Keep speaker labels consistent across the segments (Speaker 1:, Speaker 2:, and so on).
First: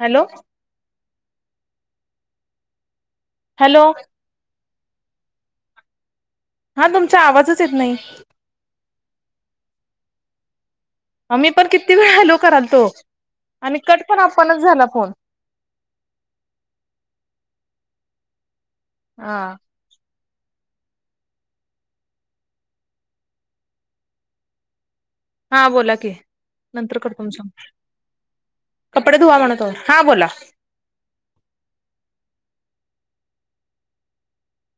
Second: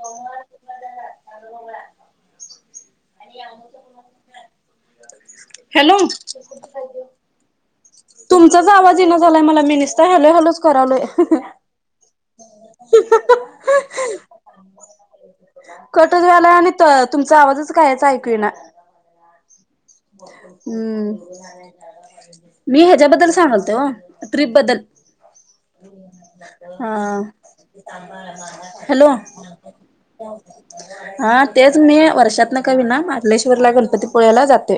Speaker 1: Hello hello
Speaker 2: hello
Speaker 1: हा तुमचा आवाजच येत नाही.
Speaker 2: तुमचाच आवाज येईना झालाय मला मि निसत हलो हलोच करायलोय.
Speaker 1: आम्ही पण किती वेळ हॅलो करालतो आणि कट पण आपणच झाला फोन.
Speaker 2: कटच व्हायलाय आणि तुमचा आवाजच कायच एकूइना.
Speaker 1: हा.
Speaker 2: हम्म मी ह्याच्याबद्दल सांगलते हो ट्रिप बद्दल
Speaker 1: हा बोला की
Speaker 2: हा.
Speaker 1: नंतर करतो तुमचा
Speaker 2: हॅलो
Speaker 1: कपडे धुवा म्हणत आहोत हा बोला
Speaker 2: हा तेच मी वर्षात न कवी ना मरलेश्वरला गणपतीपूळ्याला जातोय.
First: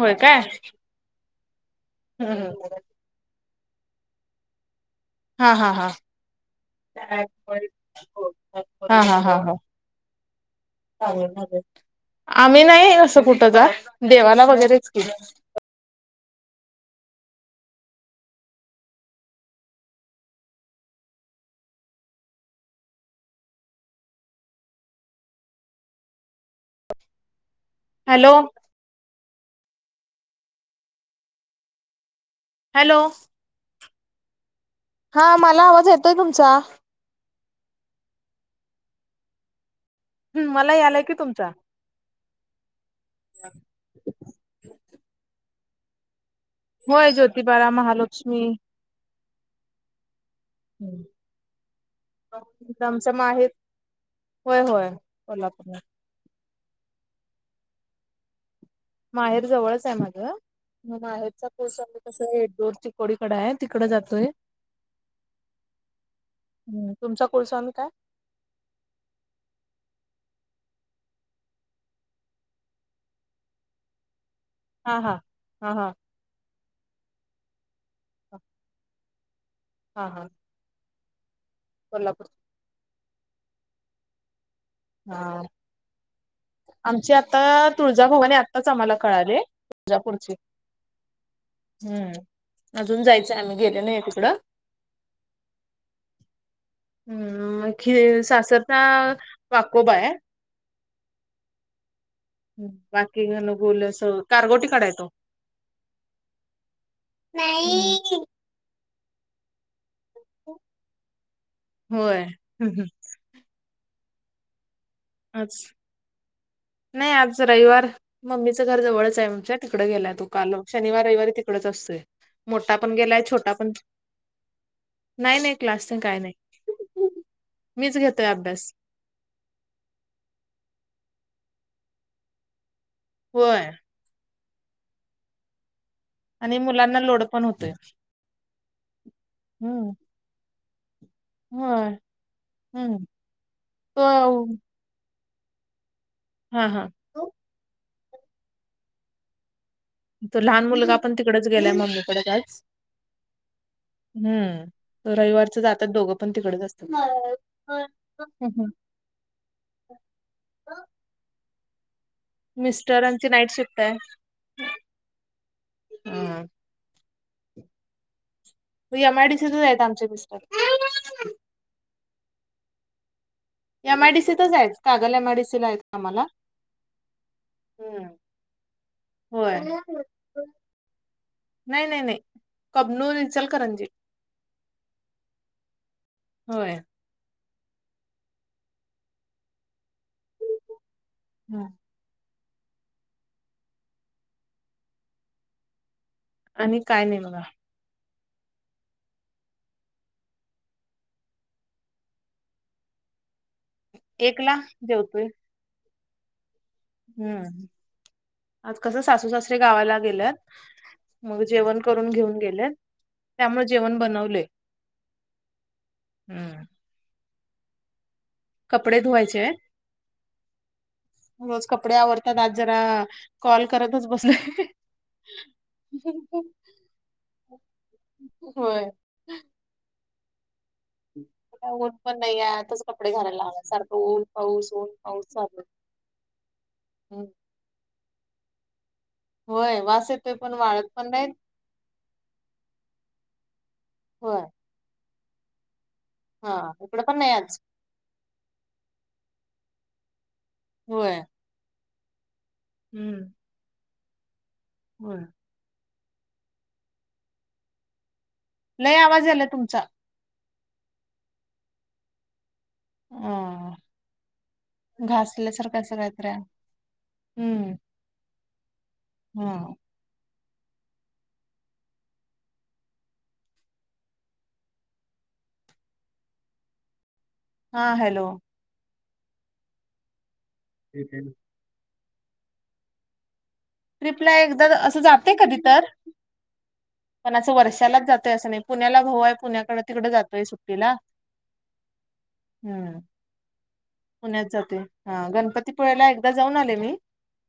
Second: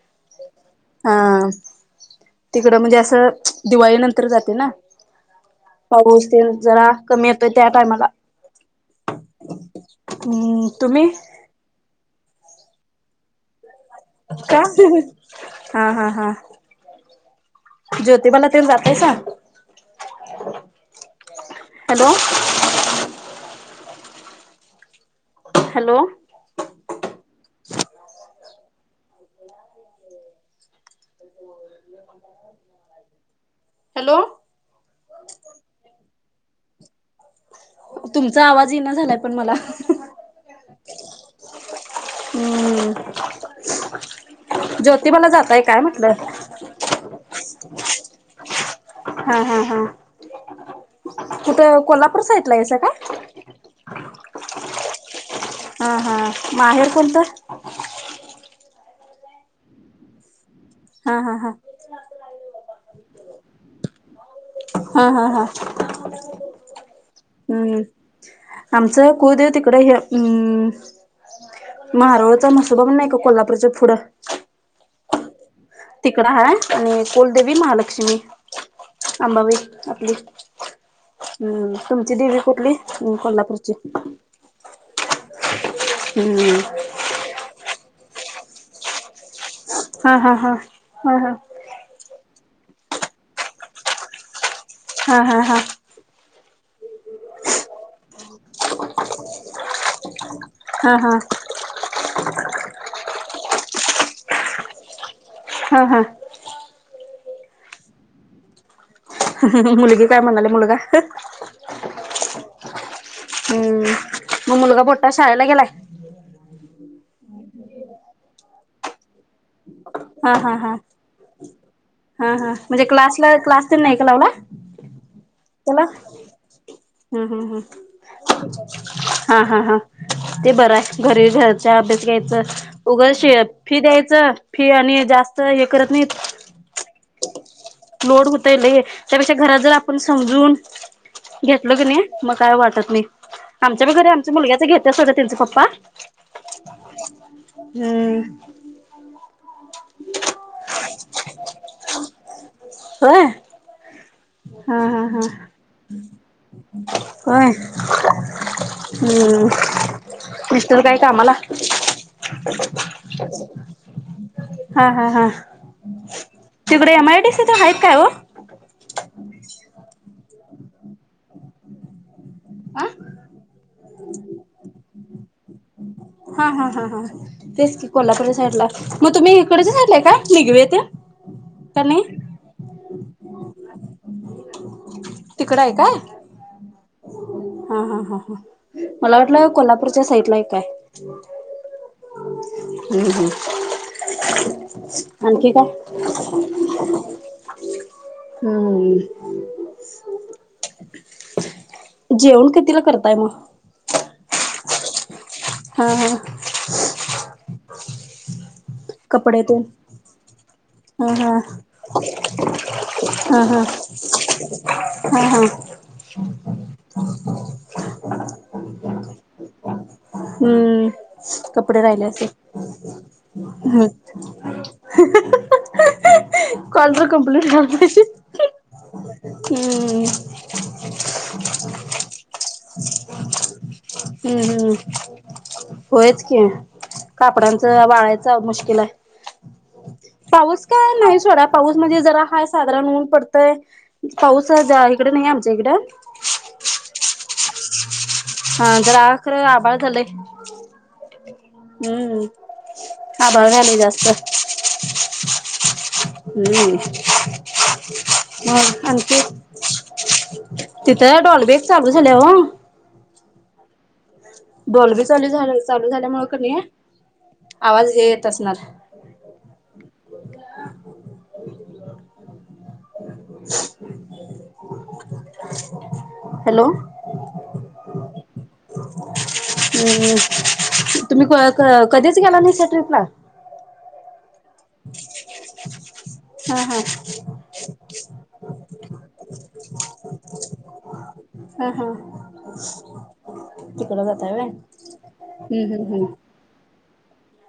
Speaker 1: होय काय?
Speaker 2: हं तिकडं
Speaker 1: हा
Speaker 2: म्हणजे असं दिवाळी नंतर जाते ना?
Speaker 1: हा हा
Speaker 2: पाऊस तेन जरा
Speaker 1: हा
Speaker 2: कमी येतोय त्या टायमाला
Speaker 1: हा हा हा
Speaker 2: हम्म तुम्ही?
Speaker 1: आम्ही नाही असं कुठं जात देवाला
Speaker 2: का
Speaker 1: वगैरेच की.
Speaker 2: हा हा हा. ज्योतिबाला तेन जातायसा? Hello hello
Speaker 1: hello
Speaker 2: [inaudible]
Speaker 1: hello
Speaker 2: hello
Speaker 1: हा मला आवाज येतोय तुमचा.
Speaker 2: तुमचा आवाज ई ना झालाय पण मला.
Speaker 1: हम्म मला यालाय की तुमचा.
Speaker 2: हम्म ज्योतिबला जाताय काय म्हटलं?
Speaker 1: होय ज्योतिबाला महालक्ष्मी
Speaker 2: हा हा हा कुठय कोल्हापूर साइडला आहेसा का?
Speaker 1: आमच्या माहेर होय होय कोल्हापूर
Speaker 2: हा हा माहेर कोणतं?
Speaker 1: माहेर जवळच आहे माझं. मग
Speaker 2: हा हा
Speaker 1: माहेरच्
Speaker 2: हा
Speaker 1: कुलस्वामी कस [unintelligible] चिकोडीकडे आहे तिकड जातोय.
Speaker 2: हा हा हा.
Speaker 1: हम्म तुमचा कुलस्वामी काय?
Speaker 2: आमचा कुलदैवत इकडं हे उम मारोळचा मसोबा पण नाही का कोल्हापूरच्या पुढं?
Speaker 1: हा हा हा हा.
Speaker 2: तिकड हाय आणि कुलदेवी महालक्ष्मी आंबाबाई
Speaker 1: हा
Speaker 2: आपली.
Speaker 1: हा
Speaker 2: हम्म तुमची
Speaker 1: कोल्हापूर
Speaker 2: देवी कुठली कोल्हापूरची?
Speaker 1: हा
Speaker 2: हम्म
Speaker 1: आमची आता तुळजाभवाने आताच आम्हाला कळाले.
Speaker 2: हा
Speaker 1: तुळजापूरची
Speaker 2: हा हा हा हा.
Speaker 1: हम्म अजून जायचं आम्ही गेले नाही तिकडं.
Speaker 2: हा हा हा.
Speaker 1: हम् म खि सासरचा वाकोबा अय.
Speaker 2: हा हा
Speaker 1: ह बाकी घन गुोल अस कारगोटी काढाय तो
Speaker 2: हा हा
Speaker 1: नाही
Speaker 2: मुलगी काय म्हणाली मुलगा
Speaker 1: होय ह् हम्
Speaker 2: हम्म मग मुलगा बोटा शाळेला
Speaker 1: आज
Speaker 2: गेलाय
Speaker 1: नाही आज रविवार मम्मीचं घर जवळच आहे म्हणज तिकड गेलाय तू
Speaker 2: हा हा
Speaker 1: काल
Speaker 2: हा
Speaker 1: शनवार रविवारी तिकडच असतोय
Speaker 2: हा हा
Speaker 1: मोठा
Speaker 2: म्हणजे
Speaker 1: पण गेलाय
Speaker 2: क्लासला
Speaker 1: छोटा
Speaker 2: क्लास
Speaker 1: पण
Speaker 2: दि नाही का लावला
Speaker 1: नाही नाही
Speaker 2: चला
Speaker 1: क्लास तेन काय नाही.
Speaker 2: हम्म हम्म
Speaker 1: मीच घेतोय अभ्यास
Speaker 2: हम् हा हा हा ते बरं आहे घरी घराचा अभ्यास घ्यायचां उघडशी
Speaker 1: होय
Speaker 2: फी द्यायचं फी आणि जास्त हे करत नाही
Speaker 1: आणि मुलांना लोड पण होतोय
Speaker 2: लोड होत त्यापेक्षा घरात जर
Speaker 1: हम्म.
Speaker 2: आपण समजून घेतल क
Speaker 1: होय
Speaker 2: नाही मग काय वाटत नाही
Speaker 1: हम्म
Speaker 2: आमच्या प
Speaker 1: तो
Speaker 2: घर आमच्या मुलग्याच घेत तस होतं तचा पप्पा
Speaker 1: हा हा
Speaker 2: हम्म
Speaker 1: तू लहान मुलगा पण तिकडच गेलाय मम्मीकडे काच
Speaker 2: होय
Speaker 1: हम्म
Speaker 2: हा हा हा
Speaker 1: रविवारच जातात दोघं पण तिकडच
Speaker 2: होय
Speaker 1: असतात
Speaker 2: हम्म दिसतर काय कामला
Speaker 1: मिस्टर आची नाईट शिकत आहे
Speaker 2: हा हा हा
Speaker 1: ह
Speaker 2: तिकडे एम आयडी स तर आहेत काय व
Speaker 1: मग एम आयडीीच आहेत आमचे मििस्टर
Speaker 2: आ
Speaker 1: एम आयडीसी तरच आहेत कागल एम आयडीसी ला आहे
Speaker 2: हा हा हा हा तेच की
Speaker 1: हम्म.
Speaker 2: कोल्हापूरच्या साईड ला मग तुम्ही
Speaker 1: होय
Speaker 2: इकडच्या साईडला आहे का निघवे ते
Speaker 1: नाही नाही नाही कबनू रचल करंजी
Speaker 2: तिकडं आहे काय
Speaker 1: होय
Speaker 2: हा हा हा हा मला वाटलं कोल्हापूरच्या साईड ला एक काय
Speaker 1: हम
Speaker 2: हम् हम् आणखी काय
Speaker 1: आणि काय नाही बगा
Speaker 2: हम् जेवण कितीिला करताय मग
Speaker 1: एक ला जेवतोय
Speaker 2: हा हा
Speaker 1: हम्म आज कसं सासू
Speaker 2: कपडे
Speaker 1: सासरीे
Speaker 2: तेन
Speaker 1: गावाला गेलं
Speaker 2: हा हा
Speaker 1: मग जेवण करून घेऊन गेले
Speaker 2: हा हा
Speaker 1: त्यामुळे जेवण बनवले हम्म
Speaker 2: ह ह
Speaker 1: कपडे धुवायचे
Speaker 2: ह हम्म
Speaker 1: रोज
Speaker 2: कपडे राहिल्या अस
Speaker 1: आवरतात आज जरा कॉल
Speaker 2: ह्
Speaker 1: करतच बसले
Speaker 2: कॉलज कम्प्लीट करतेची
Speaker 1: होय
Speaker 2: हम्म
Speaker 1: ऊठ पण नाही आताच कपडे घायला लावणार सारख
Speaker 2: हम्म हम्म होयच की
Speaker 1: हम्म.
Speaker 2: कापडांचं वाळायच मुश्किल आहे
Speaker 1: होय. वा
Speaker 2: पाऊस काय नाही सोडा पाऊस म्हणजे जरा हा साधारण ऊन पडतय.
Speaker 1: होय
Speaker 2: पाऊस जा इकड नाहीये आमच्या इकडं
Speaker 1: हा इकडं पण नाय आज
Speaker 2: हा जरा आ खर आभाळ झालंय.
Speaker 1: होय.
Speaker 2: हम्म
Speaker 1: हम्म
Speaker 2: आभाळ झालंय जास्त
Speaker 1: होय.
Speaker 2: हम्म मग
Speaker 1: लय
Speaker 2: आणखी
Speaker 1: आवाज यायलाय तुमचा
Speaker 2: तिथं डॉलबेचं चालू झालय ओ
Speaker 1: ह
Speaker 2: डॉल्बी चालू झाल चालू
Speaker 1: असं
Speaker 2: झाल्यामुळ
Speaker 1: काहीतरी आहे.
Speaker 2: कणी आवाज येत असणार.
Speaker 1: हूं
Speaker 2: हॅलो
Speaker 1: हा हॅलो
Speaker 2: हम्म तुम्ही क क कधीच गेला नाय त्या ट्रीपला
Speaker 1: ट्रिप ला एकदा असं जाते कधी तर
Speaker 2: हा हा
Speaker 1: पण असं वर्षालाच जातोय असं नाय पुण्याला भाऊ हाय पुण्याकडं तिकडे जातोय सुट्टीला
Speaker 2: हा हा
Speaker 1: हूं
Speaker 2: तिकडं जाताय
Speaker 1: पुण्यात
Speaker 2: व्हय
Speaker 1: जातोय हा
Speaker 2: हम्म हम्म हम्म.
Speaker 1: गणपतीपुळयाला एकदा जाऊन आले मी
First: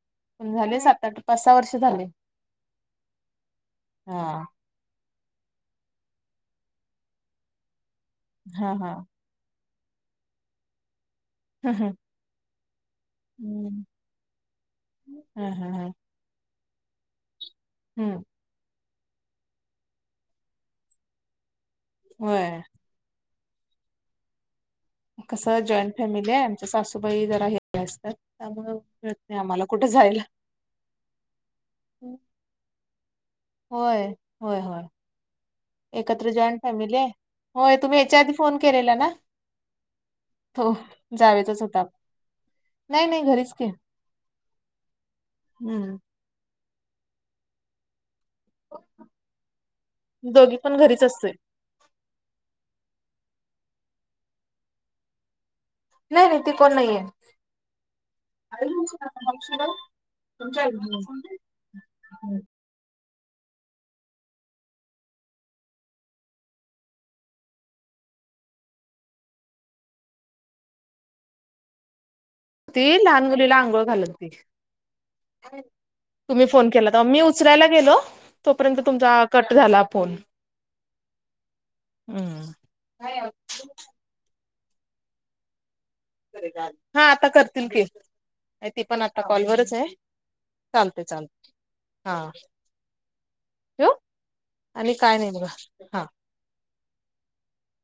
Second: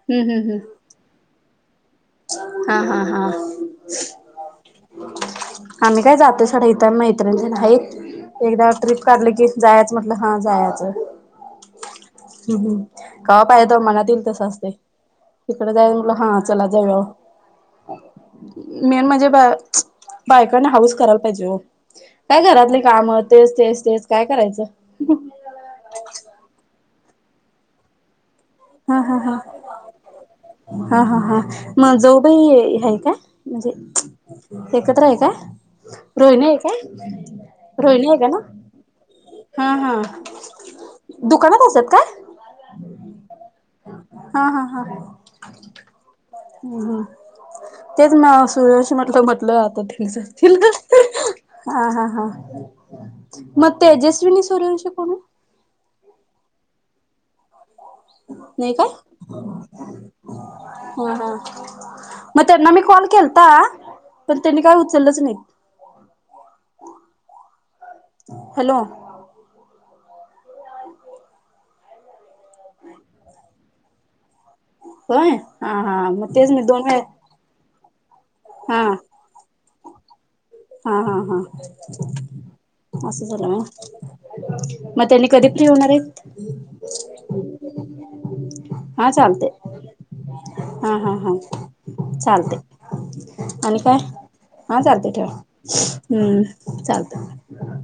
Speaker 2: हम्म हम्म
Speaker 1: पण झाले
Speaker 2: हम्म
Speaker 1: सात आठ पाच सहा वर्ष झाले.
Speaker 2: हा हा हा
Speaker 1: हा
Speaker 2: आम्ही काय जातोय सोडा इथं मैत्रिण तेन हाईत एकदा
Speaker 1: हा हा.
Speaker 2: ट्रिप काढली की जायाचं म्हटलं हा जायाच
Speaker 1: ह ह
Speaker 2: हम्म हम्म कवा पाय तवा मनात येईल तसं असतय
Speaker 1: हं,
Speaker 2: तिकडे
Speaker 1: हं, हं.
Speaker 2: जावूया म्हटलं हा चला जाऊया
Speaker 1: हम्म
Speaker 2: मेन म्हणजे ब बायकांनी हौस करायला पाहिजे हो काय
Speaker 1: होय.
Speaker 2: घरातली काम तेच तेच तेच काय करायचं.
Speaker 1: कसंय जॉईंट फॅमिली आहे आमच्या सासूबाई जरा हे [unintelligible] असतात त्यामुळं
Speaker 2: हा
Speaker 1: मिळत
Speaker 2: हा हा
Speaker 1: नाय आम्हाला कुठ जायला.
Speaker 2: हा हा हा म जाऊबाई हाये का
Speaker 1: होय. होय,
Speaker 2: म्हणजे
Speaker 1: होय.
Speaker 2: एकत्र हाय का
Speaker 1: एकत्र
Speaker 2: रोहिणी हाय
Speaker 1: जॉईंट
Speaker 2: काय
Speaker 1: फॅमिली आहे. होय तुम्ही
Speaker 2: रोहिणी
Speaker 1: याच्या
Speaker 2: एक हाय
Speaker 1: आधी
Speaker 2: ना
Speaker 1: फोन केलेला ना?
Speaker 2: हा हा
Speaker 1: तो
Speaker 2: दुकानात असत्यात काय?
Speaker 1: नाय नाय घरीचं
Speaker 2: हा हा हा
Speaker 1: हं.
Speaker 2: हूं हूं तेच म सूर्यवंशी म्हटलं म्हटलं आता ते
Speaker 1: दोघी पण घरीच असतोय.
Speaker 2: [unintelligible] हा हा हा मग तेजस्विनी सूर्यंवंशी कोण ओ
Speaker 1: नाय नाय ती कोण नाहीये.
Speaker 2: नय काय ह ह
Speaker 1: हं.
Speaker 2: म त्यांना मी कॉल केलता पण त्यांनी काय उचलंच नाहीत. हॅलो
Speaker 1: ती लहान मुलीला आंघोळ घालत होती.
Speaker 2: होय हा हा मग
Speaker 1: तुम्ही
Speaker 2: तेच मी
Speaker 1: फोन केला
Speaker 2: दोन वेळ
Speaker 1: तवा मी उ उचरायला गेलो तोपर्यंत तुमचा कट झाला फोन.
Speaker 2: हा हा हा
Speaker 1: हं.
Speaker 2: हा अस
Speaker 1: हा
Speaker 2: झालं व्हय म त्यांनी कधी फ्री होणार हाईत.
Speaker 1: हा आता करतील के ते पण
Speaker 2: हा
Speaker 1: आता
Speaker 2: चालते
Speaker 1: कॉलवररच आहे.
Speaker 2: हा
Speaker 1: चालते
Speaker 2: हा हा
Speaker 1: चालते हा
Speaker 2: चालते. आणि
Speaker 1: ठेवू
Speaker 2: काय हा
Speaker 1: आणि
Speaker 2: चालत
Speaker 1: काय
Speaker 2: ठेवा
Speaker 1: नाही बघा हा
Speaker 2: हम्म चालतं.